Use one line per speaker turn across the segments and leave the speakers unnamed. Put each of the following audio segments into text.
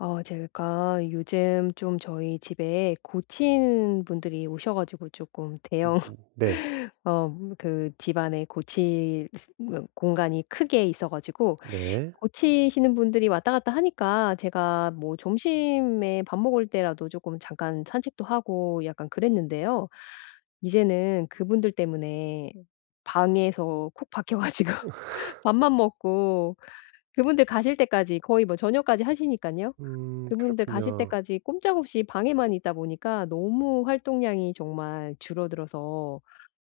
어 제가 요즘 좀 저희 집에 고치는 분들이 오셔 가지고 쪼끔
음
대형
네.
어 그 집안에 고칠 그 공간이 크게 있어 가지고
네.
고치시는 분들이 왔다 갔다 하니까 제가 뭐 점심에 밥 먹을 때라도 쪼끔 잠깐 산책도 하고 약간 그랬는데요. 이제는 그분들 때문에 방에서 콕 박혀 가지고 밥만 먹고 그분들 가실 때까지 거의 뭐 저녁까지 하시니깐요.
음
그분들 가실
그렇군요.
때까지 꼼짝없이 방에만 있다 보니까 너무 활동량이 정말 줄어들어서 어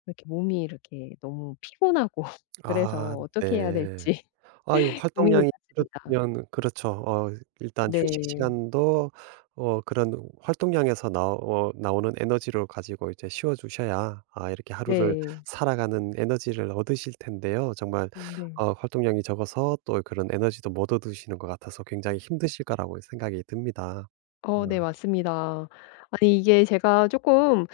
이렇게 몸이 이렇게 너무 피곤하고
아
그래서 어떻게 해야
네.
될지
아이고
고민이
활동량이
많습니다.
줄어들면 그렇죠. 어 일단 휴식
네.
시간도 어 그런 활동량에서 나오 나오는 에너지를 가지고 이제 쉬어주셔야 아 이렇게 하루를
네.
살아가는 에너지를 얻으실 텐데요. 정말
음 네.
아 활동량이 적어서 또 그런 에너지도 못 얻으시는 것 같아서 굉장히 힘드실 거라고 생각이 듭니다. 어.
어 네. 맞습니다. 아니 이게 제가 쪼끔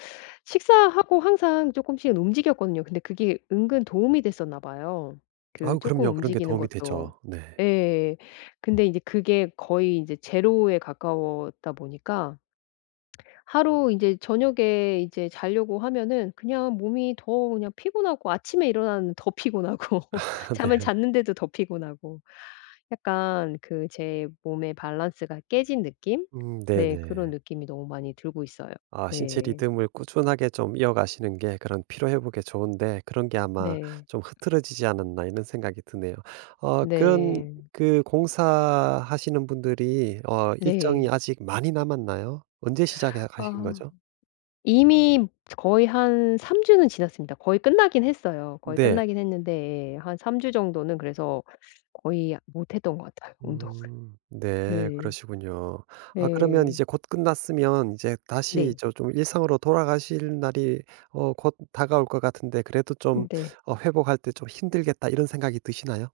식사하고 항상 쪼끔씩은 움직였거든요. 근데 그게 은근 도움이 됐었나 봐요. 그
아우
쪼끔
그럼요. 그런 게
움직이는
도움이
것도.
되죠. 네.
예. 근데 이제 그게 거의 이제 제로에 가까웠다 보니까 하루 이제 저녁에 이제 자려고 하면은 그냥 몸이 더 그냥 피곤하고 아침에 일어나면 더 피곤하고
아
잠을
네.
잤는데도 더 피곤하고 약간 그 제 몸의 밸런스가 깨진 느낌?
음
네. 그런
네네.
느낌이 너무 많이 들고 있어요.
아 신체
네.
리듬을 꾸준하게 좀 이어가시는 게 그런 피로 회복에 좋은데 그런 게 아마
네.
좀 흐트러지지 않았나 이런 생각이 드네요. 어 그런
네.
그 공사하시는 분들이 어 일정이
네.
아직 많이 남았나요? 언제 시작해 하신
아.
거죠?
이미 거의 한 3 주는 지났습니다. 거의 끝나긴 했어요. 거의
네.
끝나긴 했는데 예 한 3 주 정도는 그래서 거의 아 못 했던 것 같아요 운동을.
음 네.
네.
그러시군요. 아 그러면
네.
이제 곧 끝났으면 이제 다시 이
네.
저 좀 일상으로 돌아가실 날이 어 곧 다가올 것 같은데 그래도 좀
음 네.
어 회복할 때 좀 힘들겠다 이런 생각이 드시나요?